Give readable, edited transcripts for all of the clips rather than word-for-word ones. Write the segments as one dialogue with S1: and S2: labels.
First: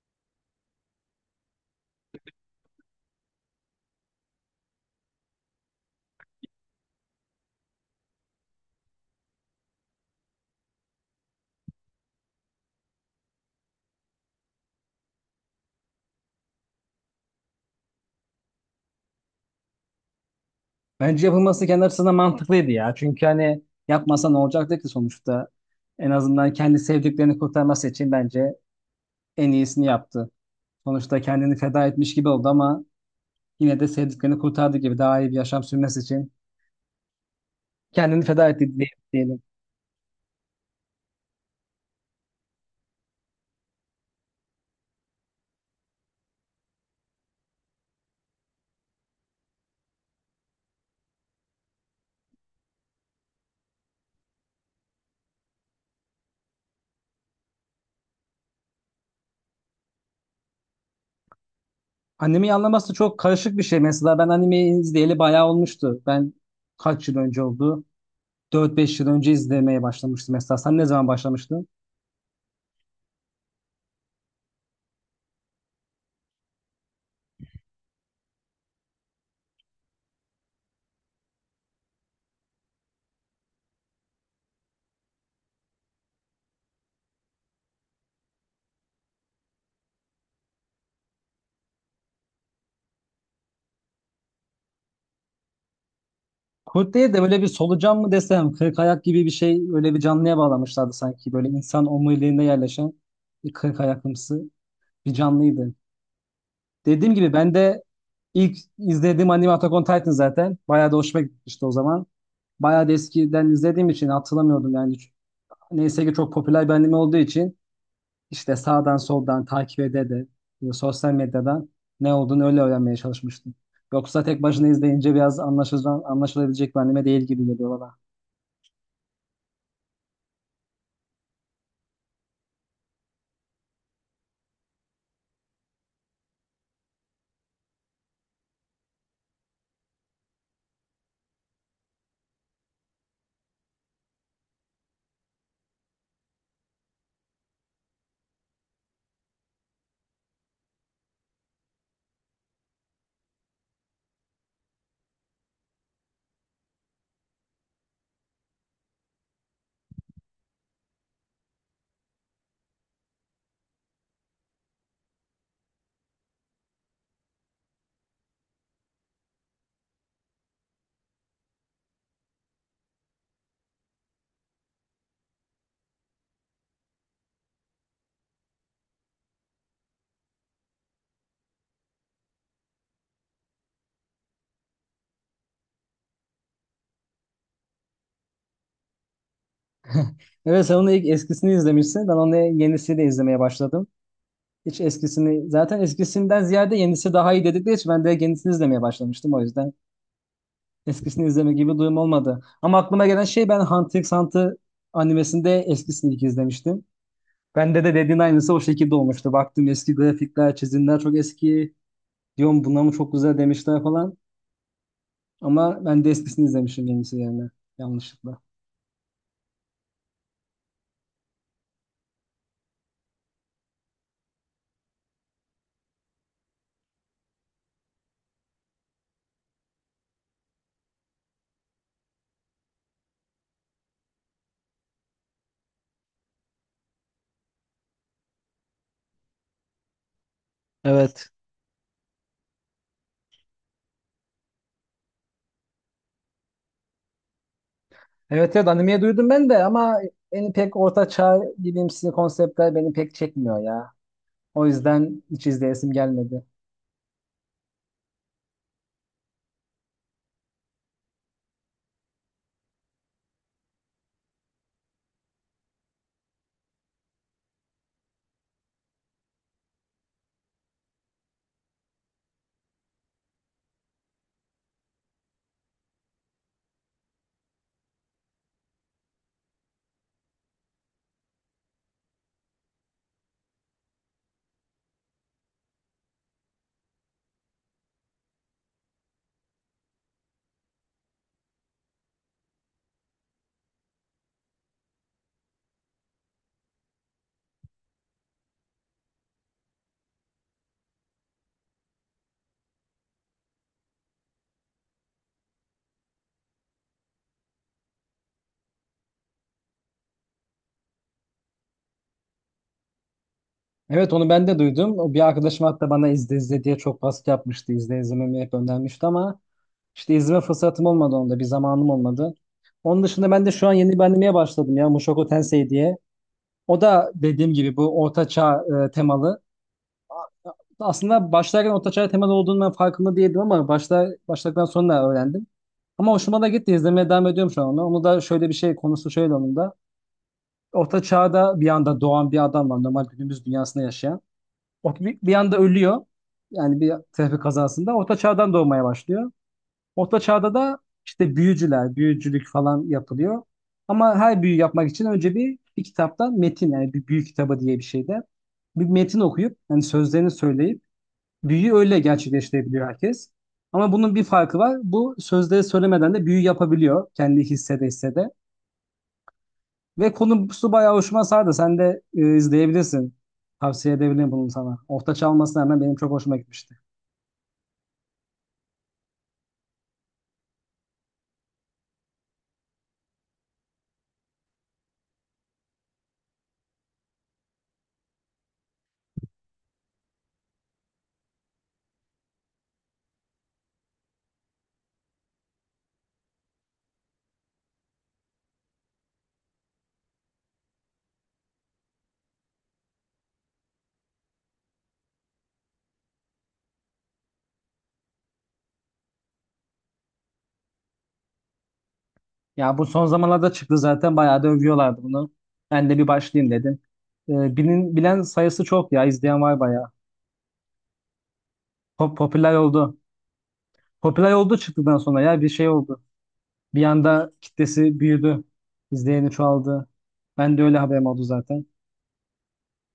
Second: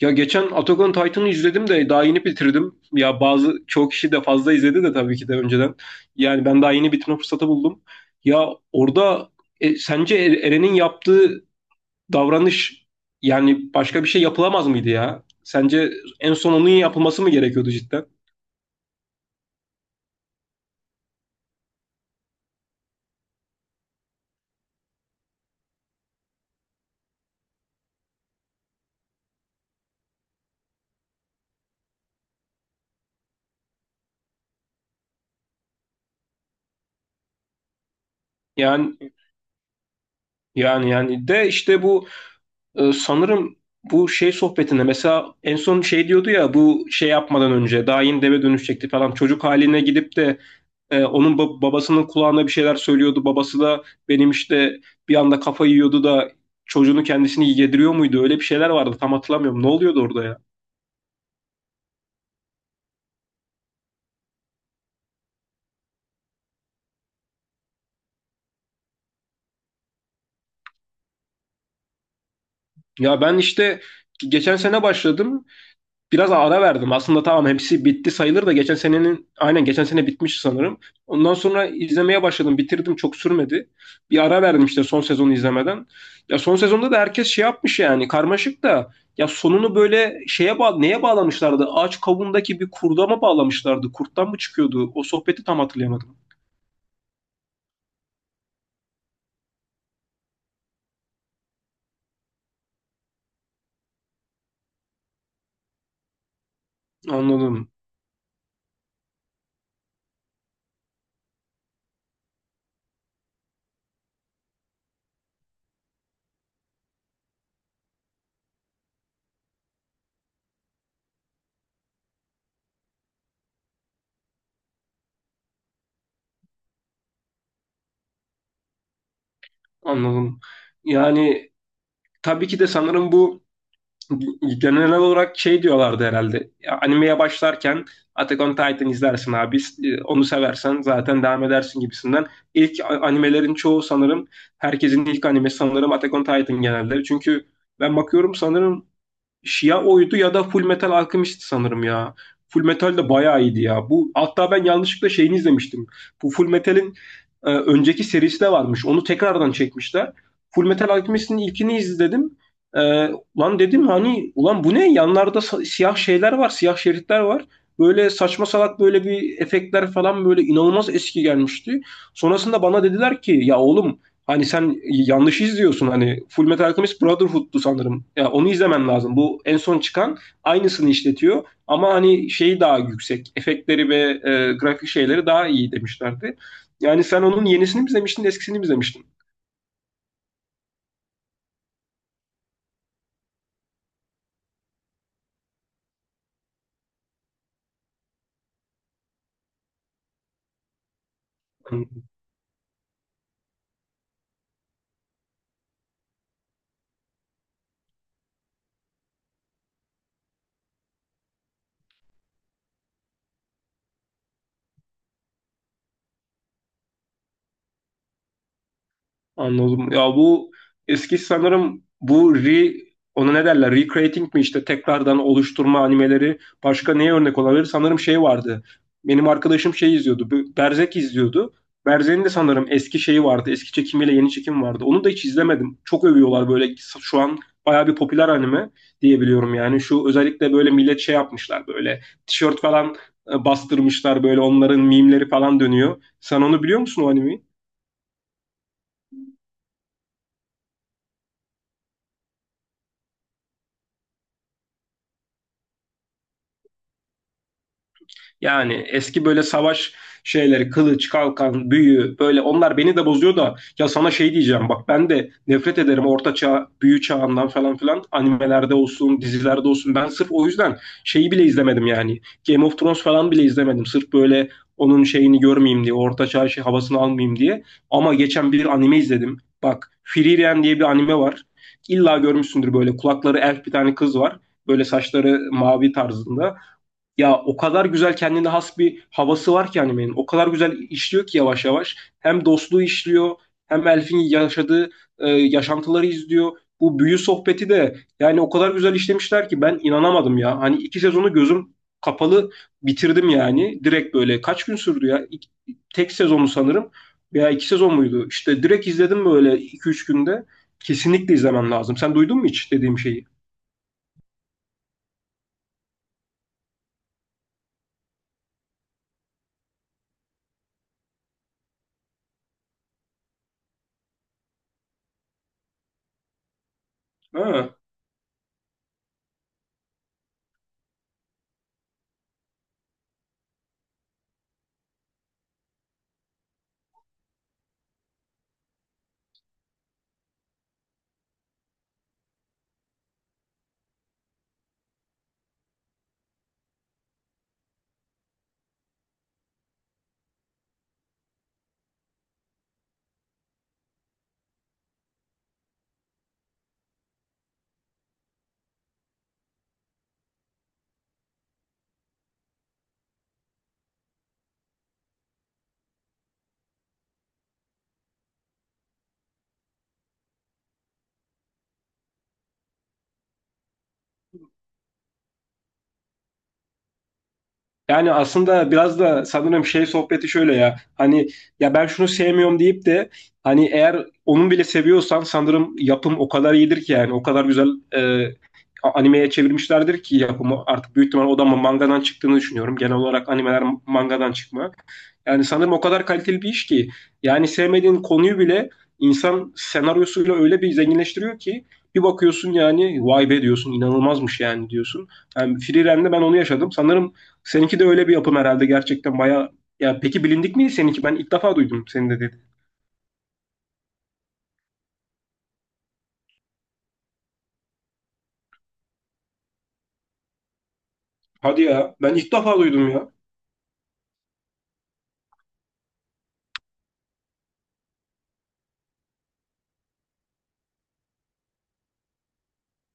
S1: Ya geçen Attack on Titan'ı izledim de daha yeni bitirdim. Ya çoğu kişi de fazla izledi de tabii ki de önceden. Yani ben daha yeni bitirme fırsatı buldum. Ya orada sence Eren'in yaptığı davranış yani başka bir şey yapılamaz mıydı ya? Sence en son onun yapılması mı gerekiyordu cidden?
S2: Bence yapılması kendi açısından mantıklıydı ya. Çünkü hani yapmasa ne olacaktı ki sonuçta? En azından kendi sevdiklerini kurtarması için bence en iyisini yaptı. Sonuçta kendini feda etmiş gibi oldu ama yine de sevdiklerini kurtardı gibi daha iyi bir yaşam sürmesi için kendini feda etti
S1: Yani
S2: diyelim.
S1: yani de işte bu, sanırım bu şey sohbetinde mesela en son şey diyordu ya, bu şey yapmadan önce daha yeni deve dönüşecekti falan çocuk haline gidip de. Onun babasının kulağına bir şeyler söylüyordu. Babası da benim işte bir anda kafayı yiyordu da, çocuğunu kendisini yediriyor muydu? Öyle bir şeyler vardı. Tam hatırlamıyorum. Ne oluyordu orada ya?
S2: Animeyi anlaması çok karışık bir şey. Mesela ben animeyi izleyeli bayağı olmuştu. Ben kaç yıl önce oldu? 4-5 yıl önce izlemeye başlamıştım mesela. Sen ne zaman başlamıştın?
S1: Ya ben işte geçen sene başladım. Biraz ara verdim. Aslında tamam hepsi bitti sayılır da, geçen sene bitmiş sanırım. Ondan sonra izlemeye başladım. Bitirdim, çok sürmedi. Bir ara verdim işte son sezonu izlemeden. Ya son sezonda da herkes şey yapmış yani, karmaşık da. Ya sonunu böyle şeye neye bağlamışlardı? Ağaç kabuğundaki bir kurda mı bağlamışlardı? Kurttan mı çıkıyordu? O sohbeti tam hatırlayamadım.
S2: Kurt değil de böyle bir solucan mı desem, kırk ayak gibi bir şey öyle bir canlıya bağlamışlardı sanki. Böyle insan omuriliğinde yerleşen bir kırk ayaklımsı bir canlıydı. Dediğim gibi ben
S1: Anladım.
S2: de ilk izlediğim anime Attack on Titan zaten. Bayağı da hoşuma gitmişti o zaman. Bayağı da eskiden izlediğim için hatırlamıyordum yani. Neyse ki çok popüler bir anime olduğu için işte sağdan soldan takip ede de sosyal medyadan ne olduğunu öyle öğrenmeye çalışmıştım. Yoksa tek başına izleyince biraz anlaşılabilecek bir anime değil gibi geliyor bana.
S1: Anladım. Yani tabii ki de sanırım bu, genel olarak şey diyorlardı herhalde. Animeye başlarken Attack on Titan izlersin abi. Onu seversen zaten devam edersin gibisinden. İlk animelerin çoğu sanırım, herkesin ilk animesi sanırım Attack on Titan genelde. Çünkü ben bakıyorum sanırım, ya oydu ya da Full Metal Alchemist sanırım ya. Full Metal de bayağı iyiydi ya. Bu, hatta ben yanlışlıkla şeyini izlemiştim. Bu Full Metal'in önceki serisi de varmış. Onu tekrardan çekmişler. Full Metal Alchemist'in ilkini izledim. E, Lan dedim hani, ulan bu ne? Yanlarda siyah şeyler var, siyah şeritler var. Böyle saçma salak böyle bir efektler falan, böyle inanılmaz eski gelmişti. Sonrasında bana dediler ki ya oğlum, hani sen yanlış izliyorsun, hani Full Metal Alchemist Brotherhood'du sanırım. Ya yani onu izlemen lazım. Bu en son çıkan, aynısını işletiyor ama hani şeyi daha yüksek. Efektleri ve grafik şeyleri daha iyi demişlerdi. Yani sen onun yenisini mi izlemiştin, eskisini mi izlemiştin?
S2: Evet sen onun ilk eskisini izlemişsin. Ben onu yenisini de izlemeye başladım. Hiç eskisini zaten eskisinden ziyade yenisi daha iyi dedikleri için ben de yenisini izlemeye başlamıştım o yüzden. Eskisini izleme gibi duyum olmadı. Ama aklıma gelen şey ben Hunter x Hunter animesinde eskisini ilk izlemiştim. Bende de dediğin aynısı o şekilde olmuştu. Baktım eski grafikler, çizimler çok eski. Diyorum buna mı çok güzel demişler falan. Ama ben de eskisini izlemişim yenisi yerine yanlışlıkla.
S1: Anladım. Ya bu eski sanırım bu ona ne derler? Recreating mi işte, tekrardan oluşturma animeleri başka neye örnek olabilir? Sanırım şey vardı. Benim arkadaşım şey izliyordu, bu Berserk izliyordu. Berserk'in de sanırım eski şeyi vardı. Eski çekimiyle yeni çekim vardı. Onu da hiç izlemedim. Çok övüyorlar, böyle şu an bayağı bir popüler anime diyebiliyorum yani. Şu özellikle böyle millet şey
S2: Evet.
S1: yapmışlar, böyle tişört falan bastırmışlar, böyle onların mimleri falan dönüyor. Sen onu biliyor musun, o animeyi?
S2: Evet, evet, animeyi duydum ben de ama beni pek orta çağ bilimsi konseptler beni pek çekmiyor ya. O yüzden hiç izleyesim gelmedi.
S1: Yani eski böyle savaş şeyleri, kılıç, kalkan, büyü böyle, onlar beni de bozuyor da. Ya sana şey diyeceğim bak, ben de nefret ederim orta çağ, büyü çağından falan filan, animelerde olsun, dizilerde olsun. Ben sırf o yüzden şeyi bile izlemedim yani. Game of Thrones falan bile izlemedim. Sırf böyle onun şeyini görmeyeyim diye, orta çağ şey, havasını almayayım diye. Ama geçen bir anime izledim. Bak, Frieren diye bir anime var. İlla görmüşsündür, böyle kulakları elf bir tane kız var. Böyle saçları mavi tarzında. Ya o kadar güzel, kendine has bir havası var ki animenin. O kadar güzel işliyor ki yavaş yavaş. Hem dostluğu işliyor, hem Elf'in yaşadığı yaşantıları izliyor. Bu büyü sohbeti de yani o kadar güzel işlemişler ki ben inanamadım ya. Hani iki sezonu gözüm kapalı bitirdim yani. Direkt böyle kaç gün sürdü ya? Tek sezonu sanırım veya iki sezon muydu? İşte direkt izledim, böyle iki üç günde. Kesinlikle izlemen lazım. Sen duydun mu hiç dediğim şeyi?
S2: Evet, onu ben de duydum. O bir arkadaşım hatta bana izle izle diye çok baskı yapmıştı. İzlememi hep önermişti ama işte izleme fırsatım olmadı onda. Bir zamanım olmadı. Onun dışında ben de şu an yeni bir animeye başladım ya Mushoku Tensei diye. O da dediğim
S1: Ha.
S2: gibi bu orta çağ temalı. Aslında başlarken orta çağ temalı olduğunu ben farkında değildim ama başladıktan sonra öğrendim. Ama hoşuma da gitti. İzlemeye devam ediyorum şu an onu. Onu da şöyle bir şey konusu şöyle onun da. Orta çağda bir anda doğan bir adam var. Normal günümüz dünyasında yaşayan. O bir anda ölüyor. Yani bir trafik kazasında. Orta çağdan doğmaya başlıyor. Orta çağda da işte büyücüler, büyücülük falan yapılıyor. Ama her büyü yapmak için önce bir kitaptan metin yani bir büyü kitabı diye bir şeyde bir metin okuyup yani sözlerini söyleyip büyüyü öyle gerçekleştirebiliyor herkes. Ama bunun bir farkı var. Bu sözleri söylemeden de büyü yapabiliyor. Kendi hissede hissede. Ve konusu bayağı hoşuma sardı. Sen de izleyebilirsin. Tavsiye edebilirim bunu sana. Orta çalmasına hemen benim çok hoşuma gitmişti.
S1: Yani aslında biraz da sanırım şey sohbeti şöyle ya. Hani ya ben şunu sevmiyorum deyip de, hani eğer onun bile seviyorsan sanırım yapım o kadar iyidir ki, yani o kadar güzel e, animeye çevirmişlerdir ki yapımı, artık büyük ihtimal o da mangadan çıktığını düşünüyorum. Genel olarak animeler mangadan çıkma. Yani sanırım o kadar kaliteli bir iş ki, yani sevmediğin konuyu bile insan senaryosuyla öyle bir zenginleştiriyor ki bir bakıyorsun, yani vay be diyorsun, inanılmazmış yani diyorsun. Yani Free Ren'de ben onu yaşadım. Sanırım seninki de öyle bir yapım herhalde gerçekten bayağı. Ya peki, bilindik miydi seninki? Ben ilk defa duydum, senin de dedi.
S2: Ya bu son zamanlarda çıktı zaten. Bayağı da övüyorlardı bunu. Ben de bir başlayayım dedim. Bilen sayısı çok ya. İzleyen var bayağı.
S1: Hadi ya, ben ilk
S2: Popüler
S1: defa duydum
S2: oldu.
S1: ya.
S2: Popüler oldu çıktıktan sonra ya bir şey oldu. Bir anda kitlesi büyüdü. İzleyeni çoğaldı. Ben de öyle haberim oldu zaten.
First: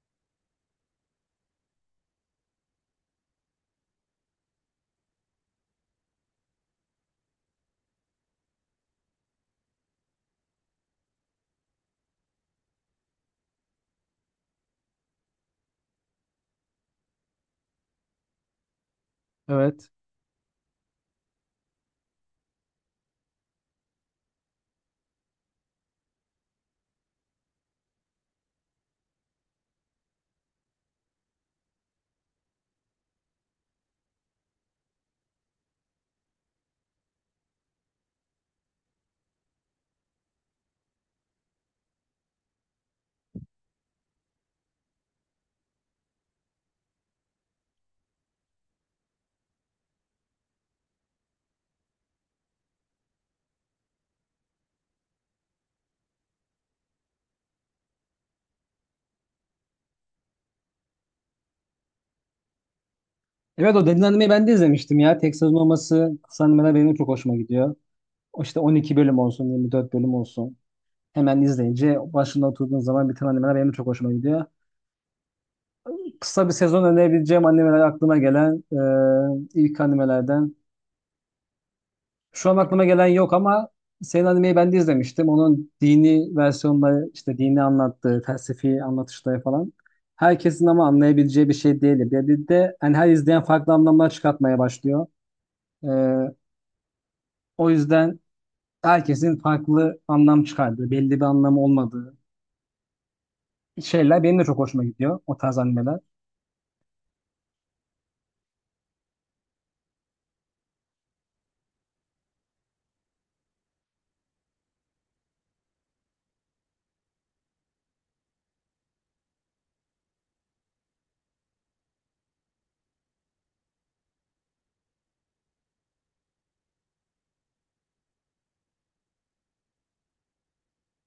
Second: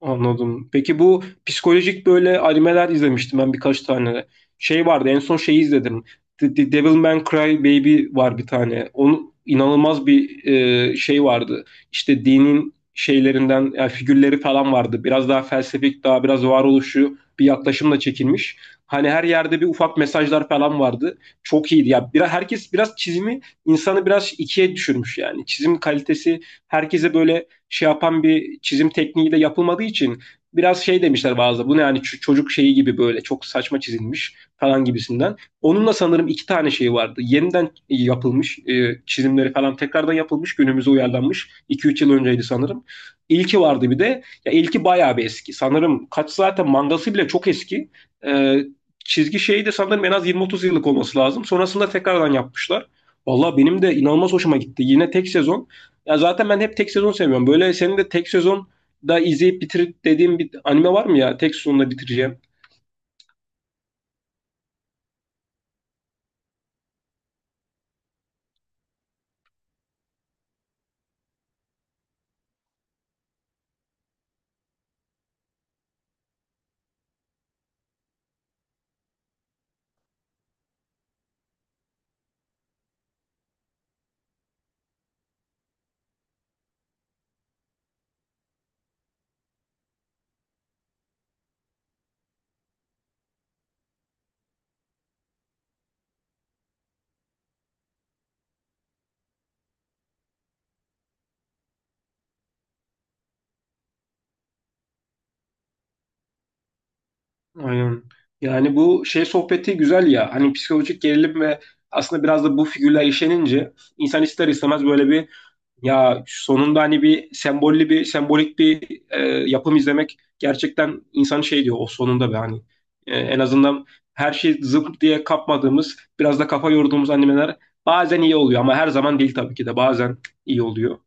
S1: Anladım. Peki bu psikolojik böyle animeler izlemiştim ben birkaç tane. Şey vardı, en son şeyi izledim. The Devil May Cry Baby var bir tane. Onun inanılmaz bir şey vardı. İşte dinin şeylerinden yani, figürleri falan vardı. Biraz daha felsefik, daha biraz varoluşu bir yaklaşımla çekilmiş. Hani her yerde bir
S2: Evet.
S1: ufak mesajlar falan vardı. Çok iyiydi. Ya biraz herkes biraz çizimi, insanı biraz ikiye düşürmüş yani. Çizim kalitesi herkese böyle şey yapan bir çizim tekniği de yapılmadığı için biraz şey demişler bazı. Bu ne yani, çocuk şeyi gibi böyle çok saçma çizilmiş falan gibisinden. Onunla sanırım iki tane şey vardı. Yeniden yapılmış çizimleri falan tekrardan yapılmış, günümüze uyarlanmış. 2-3 yıl önceydi sanırım. İlki vardı bir de. Ya ilki bayağı bir eski. Sanırım kaç zaten, mangası bile çok eski. E, Çizgi şeyi de sanırım en az 20-30 yıllık olması lazım. Sonrasında tekrardan yapmışlar. Valla benim de inanılmaz hoşuma gitti. Yine tek sezon, ya zaten ben hep tek sezon seviyorum. Böyle senin de tek sezon da izleyip bitir dediğim bir anime var mı ya? Tek sezonla bitireceğim.
S2: Evet, o Deniz Anime'yi ben de izlemiştim ya. Tek sezon olması kısa animeler benim çok hoşuma gidiyor. O işte 12 bölüm olsun, 24 bölüm olsun. Hemen izleyince başında oturduğun zaman biten animeler benim çok hoşuma gidiyor. Kısa bir sezon önerebileceğim animeler aklıma gelen ilk animelerden şu an aklıma gelen yok ama senin animeyi ben de izlemiştim. Onun dini versiyonları işte dini anlattığı, felsefi anlatışları falan. Herkesin ama anlayabileceği bir şey değil. Bir de hani her izleyen farklı anlamlar çıkartmaya başlıyor. Ee, O yüzden herkesin farklı anlam çıkardığı, belli bir anlamı olmadığı şeyler benim de çok hoşuma gidiyor o tarz animeler.
S1: Aynen. Yani bu şey sohbeti güzel ya. Hani psikolojik gerilim ve aslında biraz da bu figürler işlenince insan ister istemez böyle bir, ya sonunda hani bir sembolli bir sembolik bir yapım izlemek gerçekten, insan şey diyor o sonunda be hani. En azından her şey zıp diye kapmadığımız, biraz da kafa yorduğumuz animeler bazen iyi oluyor, ama her zaman değil tabii ki de, bazen iyi oluyor.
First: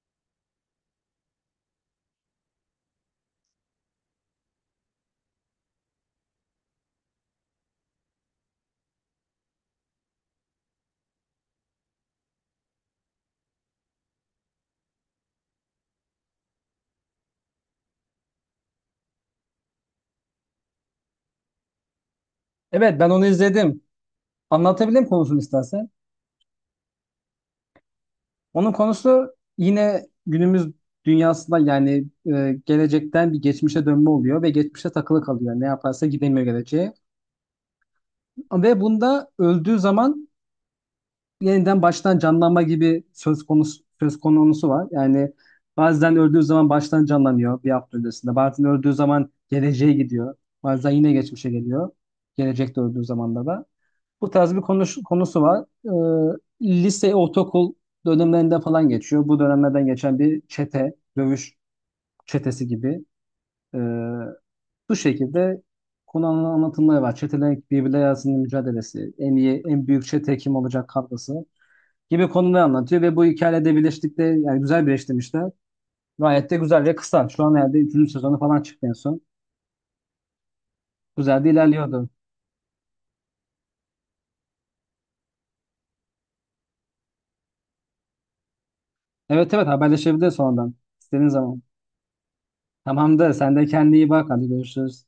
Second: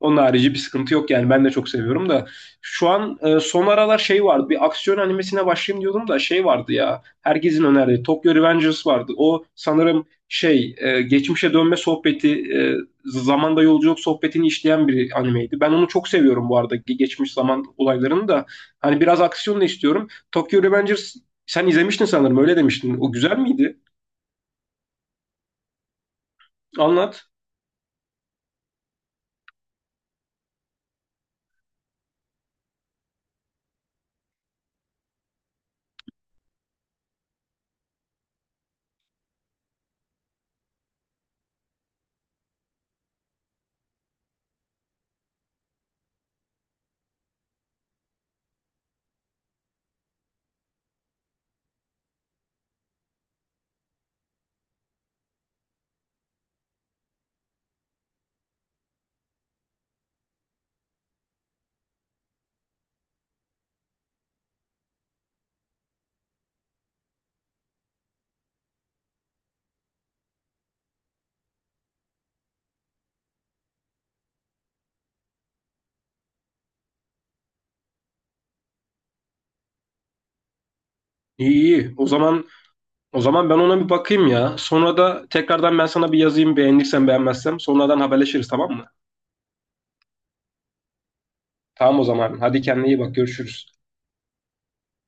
S1: Onun harici bir sıkıntı yok yani, ben de çok seviyorum da şu an son aralar şey vardı, bir aksiyon animesine başlayayım diyordum da. Şey vardı ya, herkesin önerdiği Tokyo Revengers vardı. O sanırım şey, geçmişe dönme sohbeti, zamanda yolculuk sohbetini işleyen bir animeydi. Ben onu çok seviyorum bu arada, geçmiş zaman olaylarını da. Hani biraz aksiyon da istiyorum. Tokyo Revengers sen izlemiştin sanırım, öyle demiştin.
S2: Evet, ben
S1: O
S2: onu
S1: güzel miydi?
S2: izledim. Anlatabilirim konusunu istersen.
S1: Anlat.
S2: Onun konusu yine günümüz dünyasında yani gelecekten bir geçmişe dönme oluyor ve geçmişe takılı kalıyor. Ne yaparsa gidemiyor geleceğe. Ve bunda öldüğü zaman yeniden baştan canlanma gibi söz konusu var. Yani bazen öldüğü zaman baştan canlanıyor bir hafta öncesinde. Bazen öldüğü zaman geleceğe gidiyor. Bazen yine geçmişe geliyor. Gelecekte öldüğü zaman da. Bu tarz bir konusu var. Lise, ortaokul dönemlerinden falan geçiyor. Bu dönemlerden geçen bir çete, dövüş çetesi gibi. Ee, Bu şekilde anlatımları var. Çetelerin birbirleri arasında mücadelesi, en iyi, en büyük çete kim olacak kavgası gibi konuları anlatıyor ve bu hikayede birleştikte yani güzel birleştirmişler. Gayet de güzel ve kısa. Şu an herhalde 3. sezonu falan çıktı en son. Güzel de
S1: İyi, iyi. O
S2: ilerliyordu.
S1: zaman o zaman ben ona bir bakayım ya. Sonra da tekrardan ben sana bir yazayım, beğenirsen beğenmezsem. Sonradan haberleşiriz, tamam mı?
S2: Evet, evet, haberleşebiliriz sonradan. İstediğin zaman.
S1: Tamam o zaman. Hadi kendine iyi bak,
S2: Tamamdır. Sen de
S1: görüşürüz.
S2: kendine iyi bak. Hadi görüşürüz.